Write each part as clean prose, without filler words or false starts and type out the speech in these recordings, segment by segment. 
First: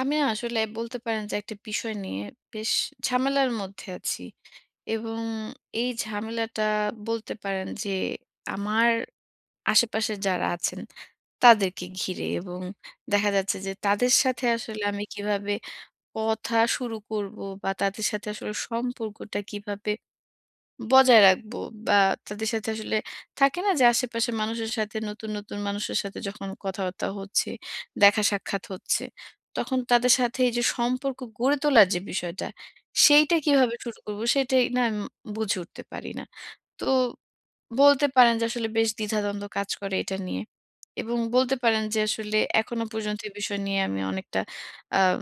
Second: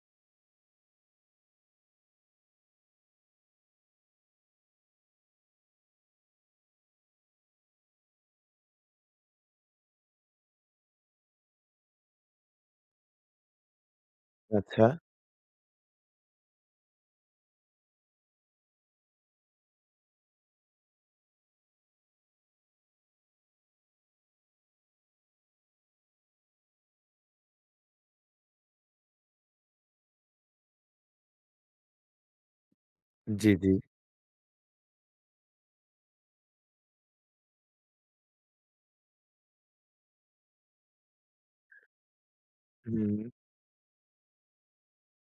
আমি না আসলে বলতে পারেন যে একটা বিষয় নিয়ে বেশ ঝামেলার মধ্যে আছি। এবং এই ঝামেলাটা বলতে পারেন যে আমার আশেপাশে যারা আছেন তাদেরকে ঘিরে, এবং দেখা যাচ্ছে যে তাদের সাথে আসলে আচ্ছা। আমি কিভাবে কথা শুরু করব, বা তাদের সাথে আসলে সম্পর্কটা কিভাবে বজায় রাখবো, বা তাদের সাথে আসলে থাকে না যে আশেপাশের মানুষের সাথে, নতুন নতুন মানুষের সাথে যখন কথাবার্তা হচ্ছে, দেখা সাক্ষাৎ হচ্ছে, তখন তাদের সাথে এই যে সম্পর্ক গড়ে তোলার যে বিষয়টা, সেইটা জি, জি। কিভাবে শুরু করব সেটাই না আমি বুঝে উঠতে পারি না। তো বলতে পারেন যে আসলে বেশ দ্বিধাদ্বন্দ্ব কাজ করে এটা নিয়ে। এবং বলতে পারেন যে আসলে এখনো হুম। পর্যন্ত এই বিষয় নিয়ে আমি অনেকটা আম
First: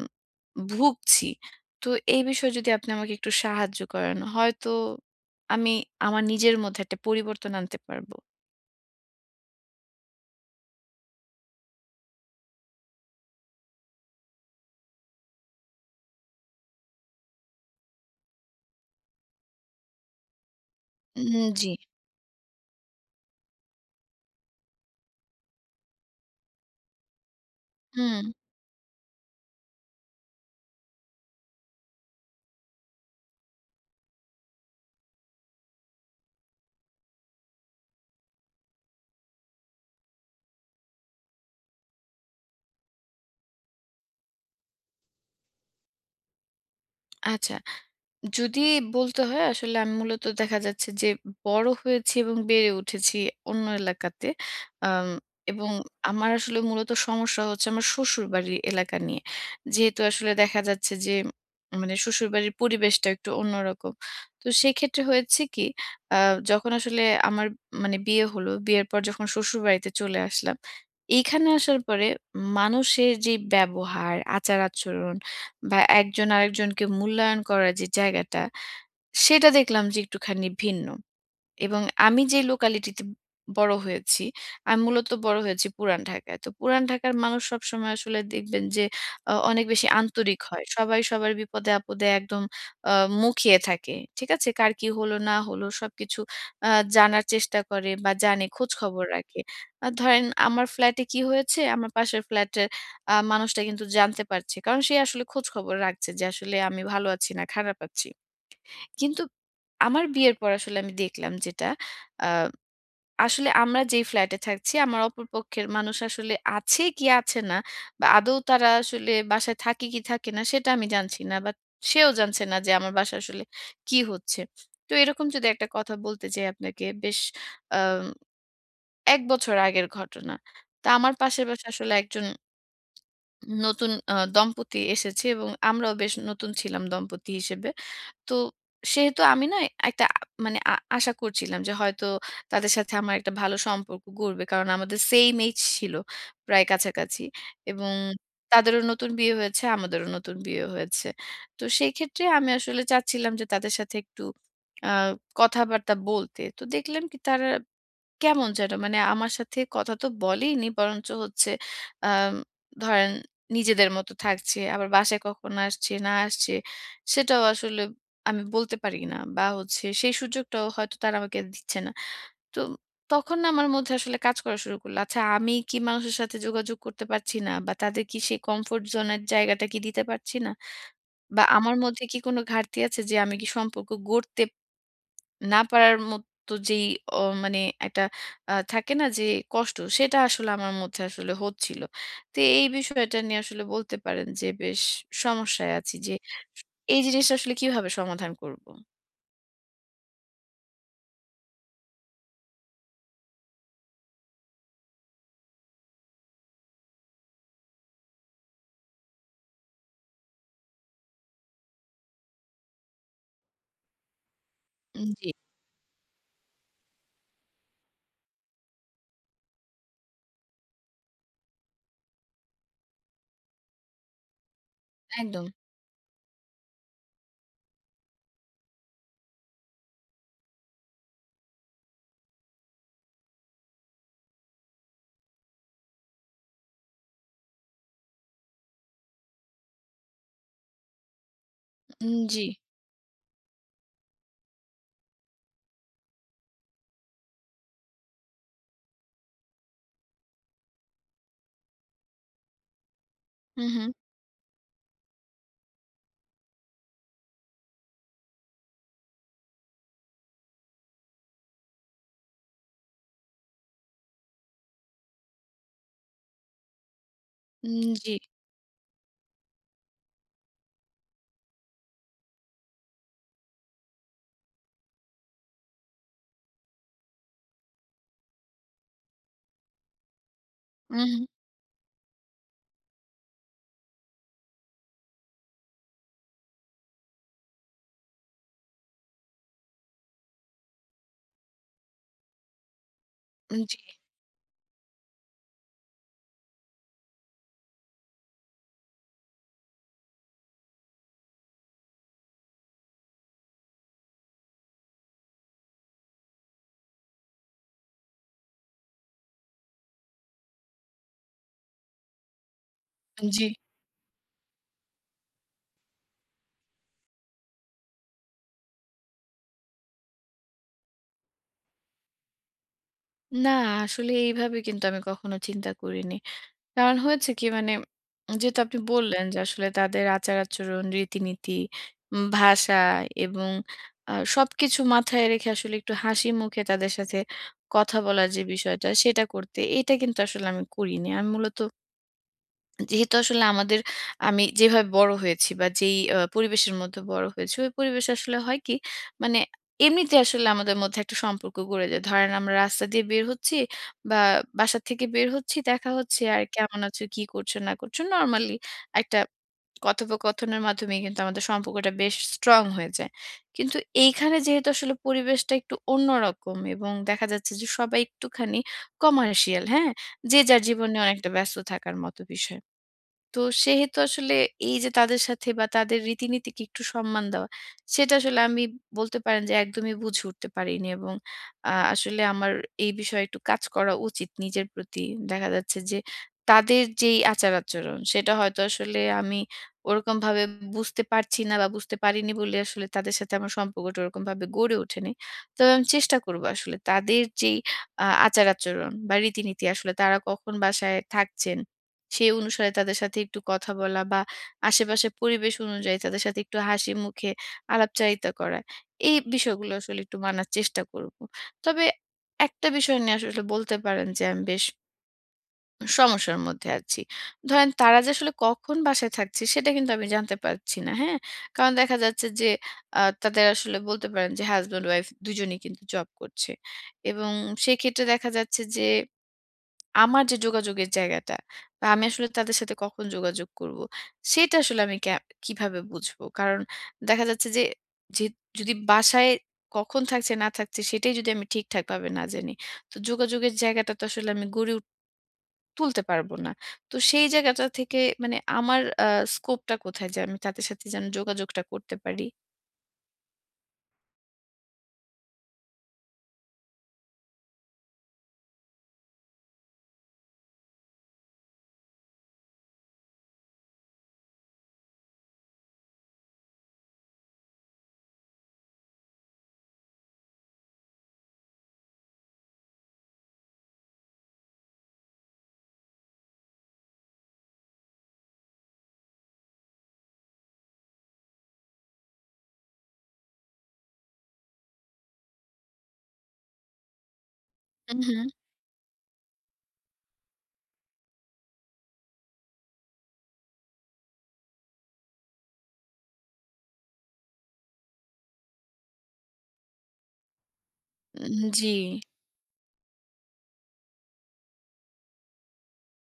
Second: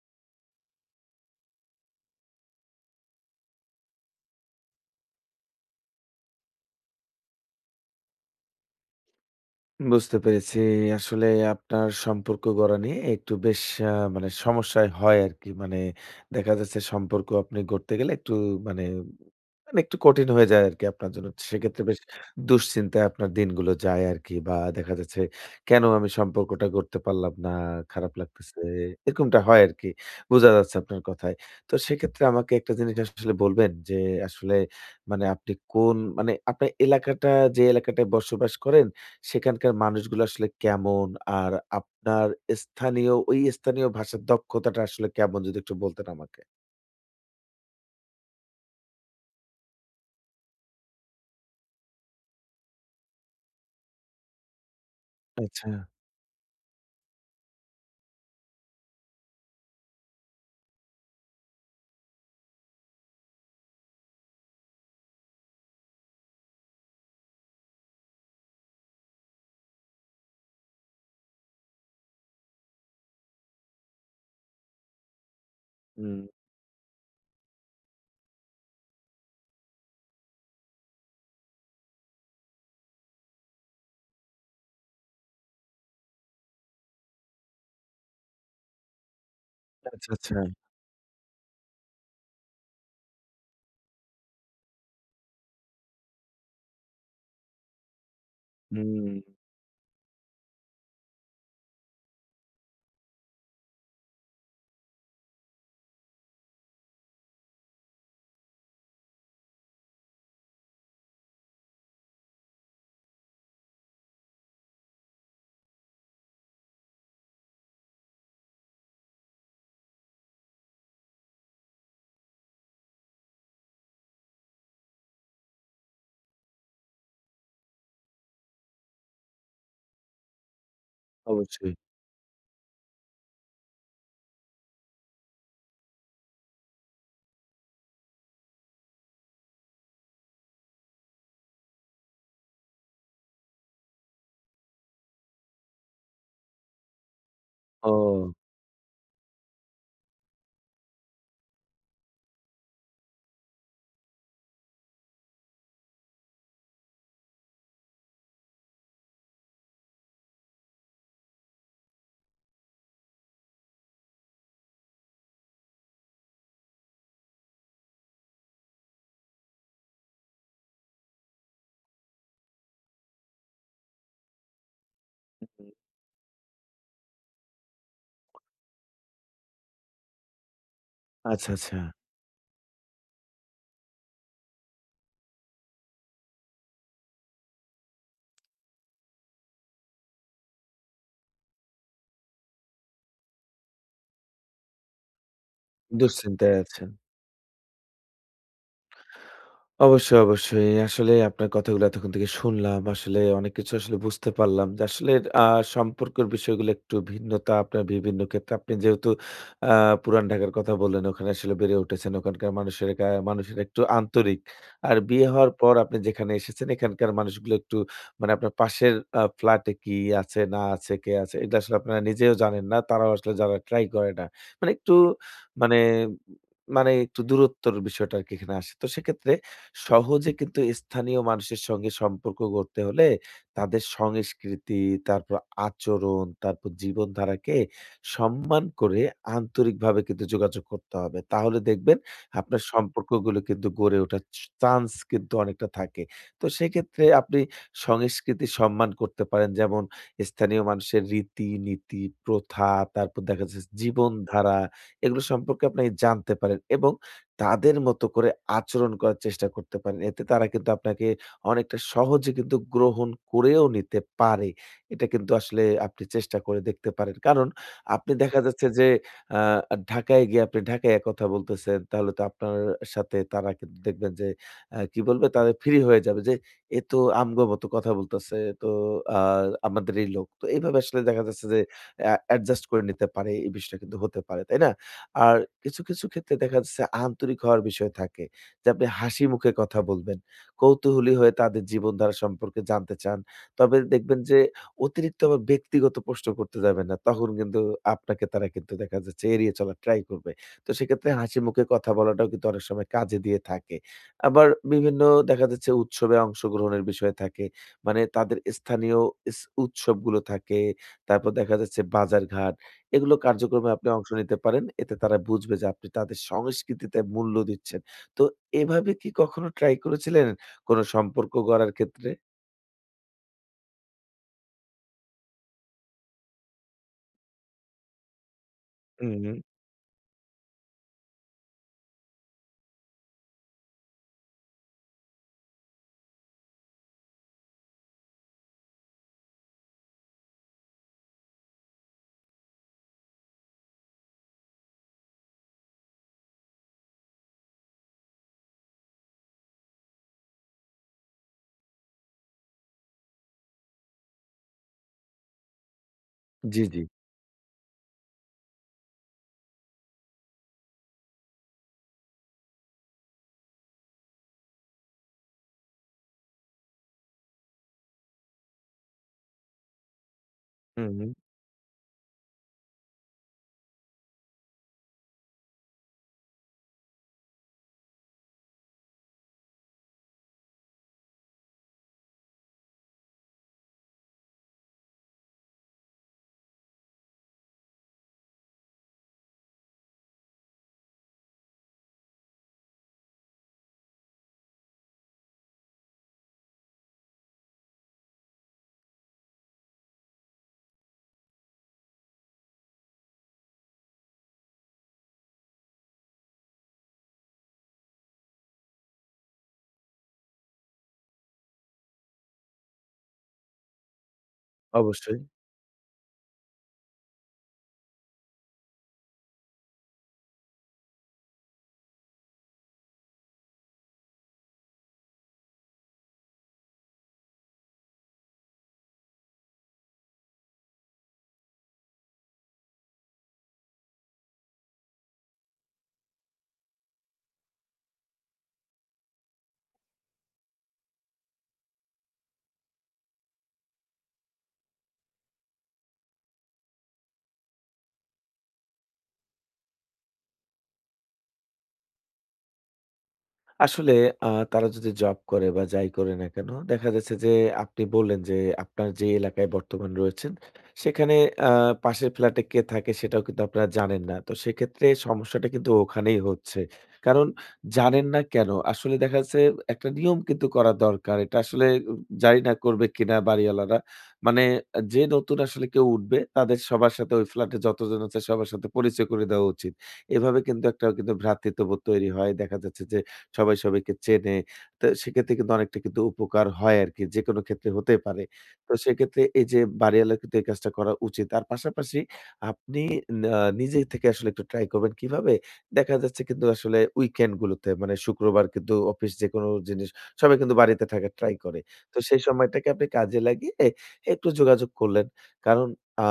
ভুগছি। তো এই বিষয়ে যদি আপনি আমাকে একটু সাহায্য করেন, হয়তো আমি আমার নিজের মধ্যে একটা পরিবর্তন আনতে পারব। বুঝতে পেরেছি। আসলে আপনার সম্পর্ক গড়া নিয়ে একটু বেশ মানে সমস্যায় হয় আরকি। মানে দেখা যাচ্ছে সম্পর্ক আপনি গড়তে গেলে একটু মানে, মানে, একটু কঠিন হয়ে যায় আরকি আপনার জন্য। উম জি। সেক্ষেত্রে বেশ দুশ্চিন্তায় আপনার দিনগুলো যায় আরকি বা দেখা যাচ্ছে কেন আমি সম্পর্কটা গড়তে পারলাম না, খারাপ হুম, লাগতেছে। এরকমটা হয় আরকি। বোঝা যাচ্ছে আপনার কথায়। তো সেক্ষেত্রে আমাকে একটা জিনিস আসলে বলবেন যে আসলে মানে আপনি কোন মানে আপনার এলাকাটা যে এলাকাটায় বসবাস করেন সেখানকার মানুষগুলো আসলে কেমন? আর আপনার ওই স্থানীয় ভাষার দক্ষতাটা আসলে কেমন যদি একটু বলতেন আমাকে? আচ্ছা। যদি বলতে হয় আসলে আমি মূলত দেখা যাচ্ছে যে বড় হয়েছি এবং বেড়ে উঠেছি অন্য এলাকাতে। আম আচ্ছা। এবং আমার আসলে মূলত সমস্যা হচ্ছে আমার শ্বশুরবাড়ির এলাকা নিয়ে। যেহেতু আসলে দেখা যাচ্ছে যে মানে শ্বশুরবাড়ির পরিবেশটা একটু অন্যরকম। তো সেক্ষেত্রে হয়েছে কি, আ যখন আসলে আমার, মানে বিয়ে হলো, বিয়ের পর যখন শ্বশুরবাড়িতে চলে আসলাম, এইখানে আসার পরে মানুষের যে ব্যবহার, আচার-আচরণ বা হুম। একজন আরেকজনকে মূল্যায়ন করার যে জায়গাটা, সেটা দেখলাম যে একটুখানি ভিন্ন। এবং আমি যে লোকালিটিতে বড় হয়েছি, আমি মূলত বড় হয়েছি পুরান ঢাকায়। তো পুরান ঢাকার মানুষ সবসময় আসলে দেখবেন যে অনেক বেশি আচ্ছা, আচ্ছা। আন্তরিক হয়। সবাই সবার বিপদে আপদে একদম আ মুখিয়ে থাকে। ঠিক আছে? কার কি হলো না হলো সবকিছু আ জানার চেষ্টা করে বা জানে, খোঁজ খবর হুম, রাখে। ধরেন, আমার ফ্ল্যাটে কি হয়েছে আমার পাশের ফ্ল্যাটের মানুষটা কিন্তু জানতে পারছে। কারণ সে আসলে খোঁজ খবর রাখছে যে আসলে আমি ভালো আছি না খারাপ আছি। কিন্তু আমার বিয়ের পর আসলে আমি দেখলাম যেটা, আ আসলে আমরা যেই ফ্ল্যাটে থাকছি, আমার অপর পক্ষের মানুষ আসলে আছে কি আছে না, বা আদৌ তারা আসলে বাসায় থাকে কি থাকে না সেটা আমি জানছি না, বা সেও জানছে না যে আমার বাসায় আসলে কি হচ্ছে। তো এরকম যদি একটা কথা বলতে যাই আপনাকে, বেশ আ ১ বছর আগের ঘটনা। তা আমার পাশের বাসায় অবশ্যই। আসলে একজন নতুন দম্পতি এসেছে, এবং আমরাও বেশ নতুন ছিলাম দম্পতি হিসেবে। তো সেহেতু আমি না একটা, মানে আশা করছিলাম যে হয়তো তাদের সাথে আমার একটা ভালো সম্পর্ক গড়বে। কারণ আমাদের সেইম এইজ ছিল, প্রায় কাছাকাছি। এবং ও! তাদেরও নতুন বিয়ে হয়েছে, আমাদেরও নতুন বিয়ে হয়েছে। তো সেই ক্ষেত্রে আমি আসলে চাচ্ছিলাম যে তাদের সাথে একটু আ কথাবার্তা বলতে। তো দেখলাম কি, তারা কেমন যেন, মানে আমার সাথে কথা তো বলেইনি, বরঞ্চ হচ্ছে আম ধরেন নিজেদের মতো থাকছে। আবার বাসায় কখন আসছে, না আসছে সেটাও আসলে আমি বলতে পারি না, বা হচ্ছে সেই সুযোগটাও হয়তো তারা আমাকে দিচ্ছে না। তো তখন না আমার মধ্যে আসলে কাজ করা শুরু করলো। আচ্ছা, আমি হুম। কি মানুষের সাথে যোগাযোগ করতে পারছি না? বা তাদের কি সেই কমফোর্ট জোন এর জায়গাটা কি দিতে পারছি না? বা আচ্ছা, আমার আচ্ছা। মধ্যে কি কোনো ঘাটতি আছে যে আমি কি সম্পর্ক গড়তে না পারার মতো যেই অ মানে একটা থাকে না যে কষ্ট, সেটা আসলে আমার মধ্যে আসলে হচ্ছিল। তো এই বিষয়টা নিয়ে আসলে বলতে পারেন যে বেশ সমস্যায় আছি যে দুশ্চিন্তায় আছেন। এই জিনিসটা আসলে কিভাবে সমাধান করব? অবশ্যই, অবশ্যই। আসলে আপনার কথাগুলো এতক্ষণ থেকে শুনলাম। আসলে অনেক কিছু আসলে বুঝতে পারলাম যে আসলে আ সম্পর্কের বিষয়গুলো একটু ভিন্নতা আপনার বিভিন্ন ক্ষেত্রে। আপনি যেহেতু আ পুরান ঢাকার কথা বললেন, ওখানে আসলে বেড়ে উঠেছেন। ওখানকার মানুষেরা একটু আন্তরিক। আর উম বিয়ে হওয়ার পর আপনি যেখানে এসেছেন এখানকার মানুষগুলো একটু মানে আপনার পাশের ফ্ল্যাটে কি আছে না আছে, কে আছে এটা আসলে আপনারা নিজেও জানেন না। তারাও আসলে যারা ট্রাই করে না। মানে একটু একদম। মানে মানে একটু দূরত্বর বিষয়টা আরকি এখানে আসে। তো সেক্ষেত্রে সহজে কিন্তু স্থানীয় মানুষের সঙ্গে সম্পর্ক গড়তে হলে তাদের সংস্কৃতি, তারপর আচরণ, তারপর জীবনধারাকে সম্মান করে আন্তরিকভাবে কিন্তু যোগাযোগ করতে হবে। তাহলে দেখবেন উম জি। আপনার সম্পর্কগুলো কিন্তু গড়ে ওঠার চান্স কিন্তু অনেকটা থাকে। তো সেক্ষেত্রে আপনি সংস্কৃতি সম্মান করতে পারেন। যেমন স্থানীয় মানুষের রীতি, নীতি, প্রথা, তারপর দেখা যাচ্ছে হুম, হুম। জীবনধারা এগুলো সম্পর্কে আপনি জানতে পারেন এবং তাদের মতো করে আচরণ করার চেষ্টা করতে পারেন। এতে তারা কিন্তু আপনাকে অনেকটা সহজে কিন্তু গ্রহণ করেও নিতে পারে। এটা কিন্তু আসলে আপনি চেষ্টা করে দেখতে পারেন। কারণ উম আপনি জি। দেখা যাচ্ছে যে আ ঢাকায় গিয়ে আপনি ঢাকাইয়া কথা বলতেছেন, তাহলে তো আপনার সাথে তারা কিন্তু দেখবেন যে কি বলবে? তাদের ফ্রি হয়ে যাবে যে, "এ তো আমগো মতো কথা বলতেছে। তো আ আমাদেরই লোক।" তো এইভাবে আসলে উম দেখা হুম। যাচ্ছে যে অ্যাডজাস্ট করে নিতে পারে। এই বিষয়টা কিন্তু হতে পারে। তাই না? আর কিছু ক্ষেত্রে দেখা যাচ্ছে আন্তরিক হওয়ার বিষয় থাকে যে আপনি হাসি মুখে কথা বলবেন। কৌতূহলী হয়ে তাদের জীবনধারা সম্পর্কে জানতে চান। জি, তবে দেখবেন যে অতিরিক্ত আবার ব্যক্তিগত প্রশ্ন করতে যাবেন না। তখন কিন্তু আপনাকে তারা কিন্তু দেখা যাচ্ছে এড়িয়ে চলার ট্রাই করবে। তো সেক্ষেত্রে হাসি মুখে কথা বলাটাও কিন্তু অনেক সময় কাজে দিয়ে থাকে। আবার বিভিন্ন দেখা যাচ্ছে উৎসবে অংশগ্রহণের বিষয় থাকে। মানে তাদের স্থানীয় ইস উৎসবগুলো থাকে। তারপর দেখা যাচ্ছে বাজারঘাট এগুলো জি। কার্যক্রমে আপনি অংশ নিতে পারেন। এতে তারা বুঝবে যে আপনি তাদের সংস্কৃতিতে মূল্য দিচ্ছেন। তো এভাবে কি কখনো ট্রাই করেছিলেন কোন সম্পর্ক গড়ার ক্ষেত্রে? না, আসলে এইভাবে কিন্তু আমি কখনো চিন্তা করিনি। কারণ হয়েছে কি, মানে যেহেতু আপনি বললেন হুম, যে আসলে তাদের আচার-আচরণ, রীতিনীতি, ভাষা এবং সবকিছু মাথায় রেখে আসলে একটু হাসি মুখে তাদের সাথে কথা বলার যে বিষয়টা সেটা করতে, এটা কিন্তু আসলে আমি করিনি। আমি মূলত যেহেতু আসলে আমাদের, আমি যেভাবে বড় হয়েছি বা যেই পরিবেশের মধ্যে বড় হয়েছি, ওই পরিবেশ আসলে হয় কি, মানে এমনিতে আসলে আমাদের মধ্যে একটা সম্পর্ক গড়ে যায়। ধরেন আমরা রাস্তা দিয়ে বের হচ্ছি বা বাসা থেকে বের হচ্ছি, দেখা হচ্ছে আর জি, জি। কেমন আছো, কি করছো না করছো, নরমালি একটা কথোপকথনের মাধ্যমেই কিন্তু আমাদের সম্পর্কটা বেশ স্ট্রং হয়ে যায়। কিন্তু এইখানে যেহেতু আসলে পরিবেশটা একটু অন্যরকম, এবং দেখা যাচ্ছে যে সবাই একটুখানি কমার্শিয়াল, হ্যাঁ? যে যার হুম, জীবনে হুম। অনেকটা ব্যস্ত থাকার মতো বিষয়। তো সেহেতু আসলে এই যে তাদের সাথে বা তাদের রীতিনীতিকে একটু সম্মান দেওয়া, সেটা আসলে আমি বলতে পারেন যে একদমই বুঝে উঠতে পারিনি, এবং আসলে আমার এই বিষয়ে একটু কাজ করা উচিত নিজের প্রতি। দেখা যাচ্ছে যে তাদের যেই আচার-আচরণ সেটা হয়তো আসলে আমি ওরকমভাবে বুঝতে পারছি না, বা বুঝতে পারিনি বলে আসলে তাদের সাথে আমার সম্পর্কটা ওরকমভাবে গড়ে ওঠেনি। তবে আমি চেষ্টা করব আসলে তাদের যেই আচার-আচরণ বা রীতিনীতি, আসলে তারা কখন বাসায় থাকছেন সেই অনুসারে তাদের সাথে একটু কথা বলা, বা আশেপাশের পরিবেশ অনুযায়ী তাদের সাথে একটু হাসি মুখে আলাপচারিতা করা। এই বিষয়গুলো আসলে একটু মানার চেষ্টা করব। তবে একটা বিষয় নিয়ে আসলে বলতে পারেন যে আমি বেশ অবশ্যই। সমস্যার মধ্যে আছি। ধরেন তারা যে আসলে কখন বাসায় থাকছে সেটা কিন্তু আমি জানতে পারছি না, হ্যাঁ? কারণ দেখা যাচ্ছে যে তাদের আসলে বলতে পারেন যে হাসব্যান্ড ওয়াইফ দুজনেই কিন্তু জব করছে। এবং সেক্ষেত্রে দেখা যাচ্ছে যে আমার যে যোগাযোগের জায়গাটা, বা আমি আসলে তাদের সাথে কখন যোগাযোগ করব সেটা আসলে আমি কিভাবে বুঝবো? কারণ দেখা যাচ্ছে যে যে যদি বাসায় কখন থাকছে না থাকছে সেটাই যদি আমি ঠিকঠাক ভাবে না জানি, তো যোগাযোগের জায়গাটা তো আসলে আমি গড়ে তুলতে পারবো না। তো সেই জায়গাটা থেকে, মানে আমার স্কোপটা কোথায় যে আমি তাদের সাথে যেন যোগাযোগটা করতে পারি? আসলে আ তারা যদি জব করে বা যাই করে না কেন, দেখা যাচ্ছে যে আপনি বললেন যে আপনার যে এলাকায় বর্তমানে রয়েছেন, সেখানে আ পাশের ফ্ল্যাটে কে থাকে সেটাও কিন্তু আপনারা জানেন না। তো সেক্ষেত্রে সমস্যাটা কিন্তু ওখানেই হচ্ছে। কারণ জানেন না কেন? আসলে দেখা যাচ্ছে একটা নিয়ম কিন্তু করা দরকার। এটা আসলে জানি না করবে কিনা বাড়িওয়ালারা। মানে যে নতুন আসলে কেউ উঠবে তাদের সবার সাথে ওই ফ্ল্যাটে যতজন আছে সবার সাথে পরিচয় করে দেওয়া উচিত। এভাবে কিন্তু একটা কিন্তু ভ্রাতৃত্ববোধ তৈরি হয়। দেখা যাচ্ছে যে সবাই সবাইকে চেনে। তো সেক্ষেত্রে কিন্তু অনেকটা কিন্তু উপকার হয় আরকি। যেকোনো ক্ষেত্রে হতে হুম, পারে। হুম। তো সেক্ষেত্রে এই যে বাড়িওয়ালার কিন্তু এই কাজটা করা উচিত। আর পাশাপাশি আপনি না নিজে থেকে আসলে একটু ট্রাই করবেন কিভাবে? দেখা যাচ্ছে কিন্তু আসলে উইকেন্ড গুলোতে মানে শুক্রবার কিন্তু অফিস যেকোনো জিনিস সবাই কিন্তু বাড়িতে থাকার ট্রাই উম, করে। জি। তো সেই সময়টাকে আপনি কাজে লাগিয়ে একটু যোগাযোগ করলেন। কারণ আ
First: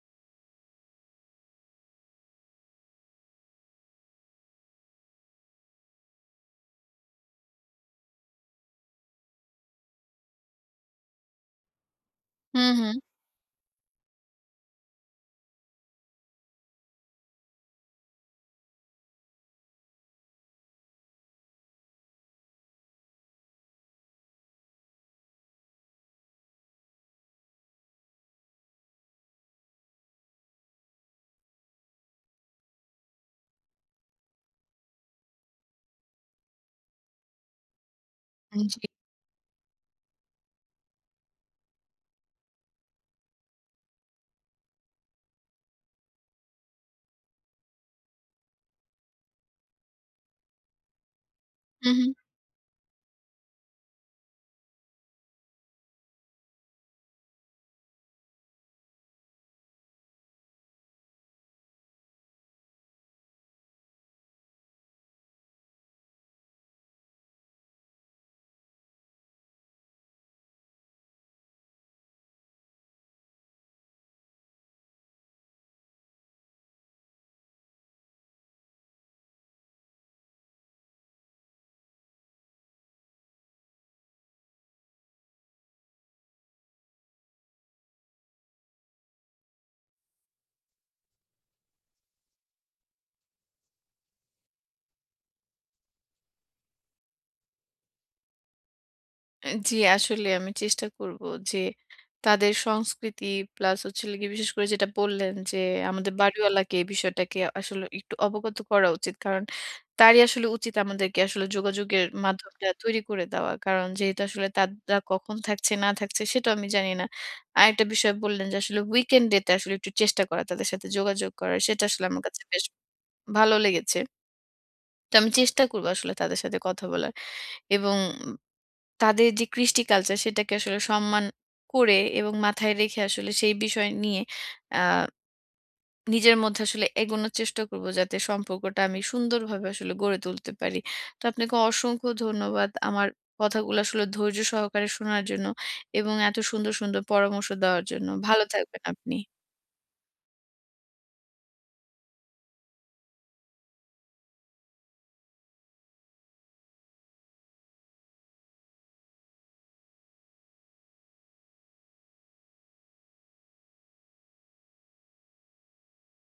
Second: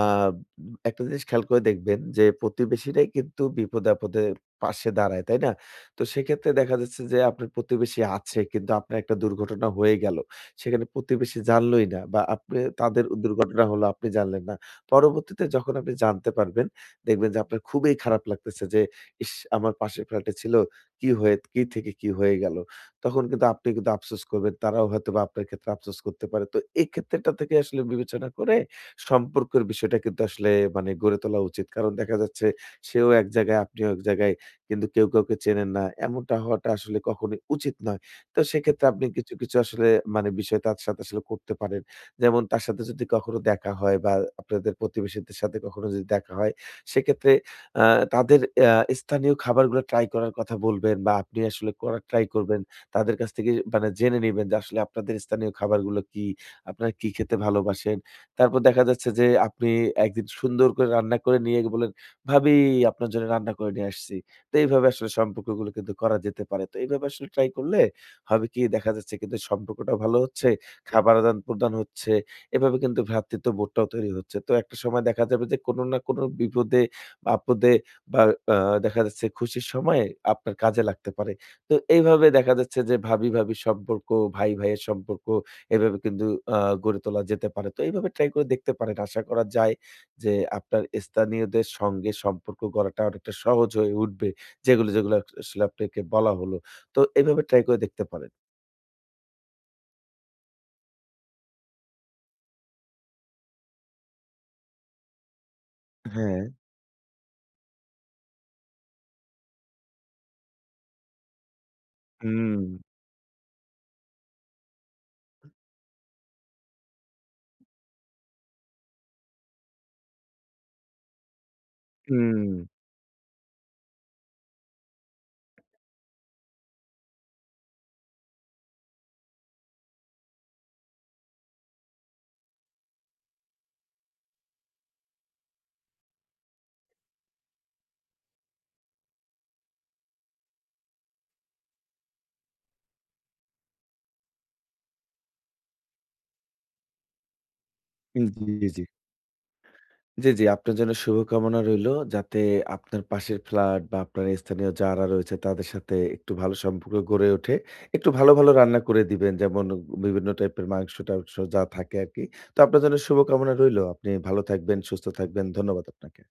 একটা জিনিস খেয়াল করে দেখবেন যে প্রতিবেশীরাই কিন্তু বিপদে-আপদে পাশে দাঁড়ায়, তাই না? তো সেক্ষেত্রে দেখা যাচ্ছে যে আপনার প্রতিবেশী আছে কিন্তু আপনার একটা দুর্ঘটনা হয়ে গেল। সেখানে প্রতিবেশী জানলই না বা আপনি হুম, হুম। তাদের দুর্ঘটনা হলো আপনি জানলেন না। পরবর্তীতে যখন আপনি জানতে পারবেন, দেখবেন যে আপনার খুবই খারাপ লাগতেছে যে, "ইস! আমার পাশের ফ্ল্যাটে ছিল, কি হয়ে কি থেকে কি হয়ে গেল?" তখন কিন্তু আপনি কিন্তু আফসোস করবেন। তারাও হয়তোবা আপনার ক্ষেত্রে আফসোস করতে পারে। তো এই ক্ষেত্রেটা থেকে আসলে বিবেচনা করে সম্পর্কের বিষয়টা কিন্তু আসলে মানে গড়ে তোলা উচিত। কারণ দেখা যাচ্ছে সেও এক জায়গায়, আপনিও এক জায়গায়। কিন্তু কেউ কাউকে চেনেন না। এমনটা হওয়াটা আসলে কখনোই উচিত নয়। তো জি। সেক্ষেত্রে আপনি কিছু আসলে মানে বিষয় তার সাথে আসলে করতে পারেন। যেমন তার সাথে যদি কখনো দেখা হয় বা আপনাদের প্রতিবেশীদের সাথে কখনো যদি দেখা হয়, সেক্ষেত্রে আ তাদের আ স্থানীয় খাবারগুলো ট্রাই করার কথা বলবেন বা আপনি আসলে হুম, করার হুম। ট্রাই করবেন। তাদের কাছ থেকে মানে জেনে নিবেন যে আসলে আপনাদের স্থানীয় খাবারগুলো কি? আপনারা কি খেতে ভালোবাসেন? তারপর দেখা যাচ্ছে যে আপনি একদিন সুন্দর করে রান্না করে নিয়ে গিয়ে বলেন, "ভাবি আপনার জন্য রান্না করে নিয়ে আসছি।" তো এইভাবে আসলে সম্পর্কগুলো কিন্তু করা যেতে পারে। তো এইভাবে আসলে ট্রাই করলে হবে কি দেখা যাচ্ছে কিন্তু সম্পর্কটাও ভালো হচ্ছে, খাবার আদান-প্রদান হচ্ছে। এভাবে কিন্তু ভ্রাতৃত্ববোধটাও তৈরি হচ্ছে। তো একটা সময় দেখা যাবে যে কোনো না কোনো বিপদে, বা আপদে বা আ দেখা যাচ্ছে খুশির সময়ে আপনার কাজে লাগতে পারে। তো এইভাবে দেখা যাচ্ছে যে ভাবি-ভাবির সম্পর্ক, ভাই-ভাইয়ের সম্পর্ক এভাবে কিন্তু আ গড়ে তোলা যেতে পারে। তো এইভাবে ট্রাই করে দেখতে পারেন। আশা করা যায় যে আপনার স্থানীয়দের সঙ্গে সম্পর্ক গড়াটা অনেকটা সহজ হয়ে উঠবে। যেগুলো আসলে আপনাকে বলা হলো। তো এভাবে ট্রাই করে দেখতে পারেন। জি, আসলে আমি চেষ্টা করব যে তাদের সংস্কৃতি, প্লাস হচ্ছে হলো গিয়ে বিশেষ করে যেটা বললেন যে, আমাদের হ্যাঁ। বাড়িওয়ালাকে এই বিষয়টাকে আসলে একটু অবগত করা উচিত। কারণ তারই আসলে উচিত আমাদেরকে আসলে যোগাযোগের হুম, মাধ্যমটা তৈরি করে দেওয়া। কারণ যেহেতু আসলে তারা কখন থাকছে না থাকছে সেটাও আমি জানি না। আরেকটা বিষয় বললেন যে আসলে উইকেন্ডে তে আসলে একটু চেষ্টা করা তাদের সাথে যোগাযোগ করার, সেটা আসলে আমার কাছে হুম। বেশ ভালো লেগেছে। তো আমি চেষ্টা করব আসলে তাদের সাথে কথা বলার এবং তাদের যে কৃষ্টি কালচার সেটাকে আসলে সম্মান করে এবং মাথায় রেখে আসলে সেই বিষয় নিয়ে আ নিজের মধ্যে আসলে এগোনোর চেষ্টা করব, যাতে সম্পর্কটা আমি সুন্দরভাবে আসলে গড়ে তুলতে পারি। তো আপনাকে অসংখ্য ধন্যবাদ আমার কথাগুলো আসলে ধৈর্য সহকারে শোনার জন্য এবং এত সুন্দর, সুন্দর পরামর্শ দেওয়ার জন্য। ভালো জি, থাকবেন জি। আপনি। জি, জি। আপনার জন্য শুভকামনা রইলো যাতে আপনার পাশের ফ্ল্যাট বা আপনার স্থানীয় যারা রয়েছে তাদের সাথে একটু ভালো সম্পর্ক গড়ে ওঠে। একটু ভালো রান্না করে দিবেন। যেমন বিভিন্ন টাইপের মাংস-টাংস যা থাকে আরকি। তো আপনার জন্য শুভকামনা রইলো। আপনি ভালো থাকবেন, সুস্থ থাকবেন। ধন্যবাদ আপনাকে।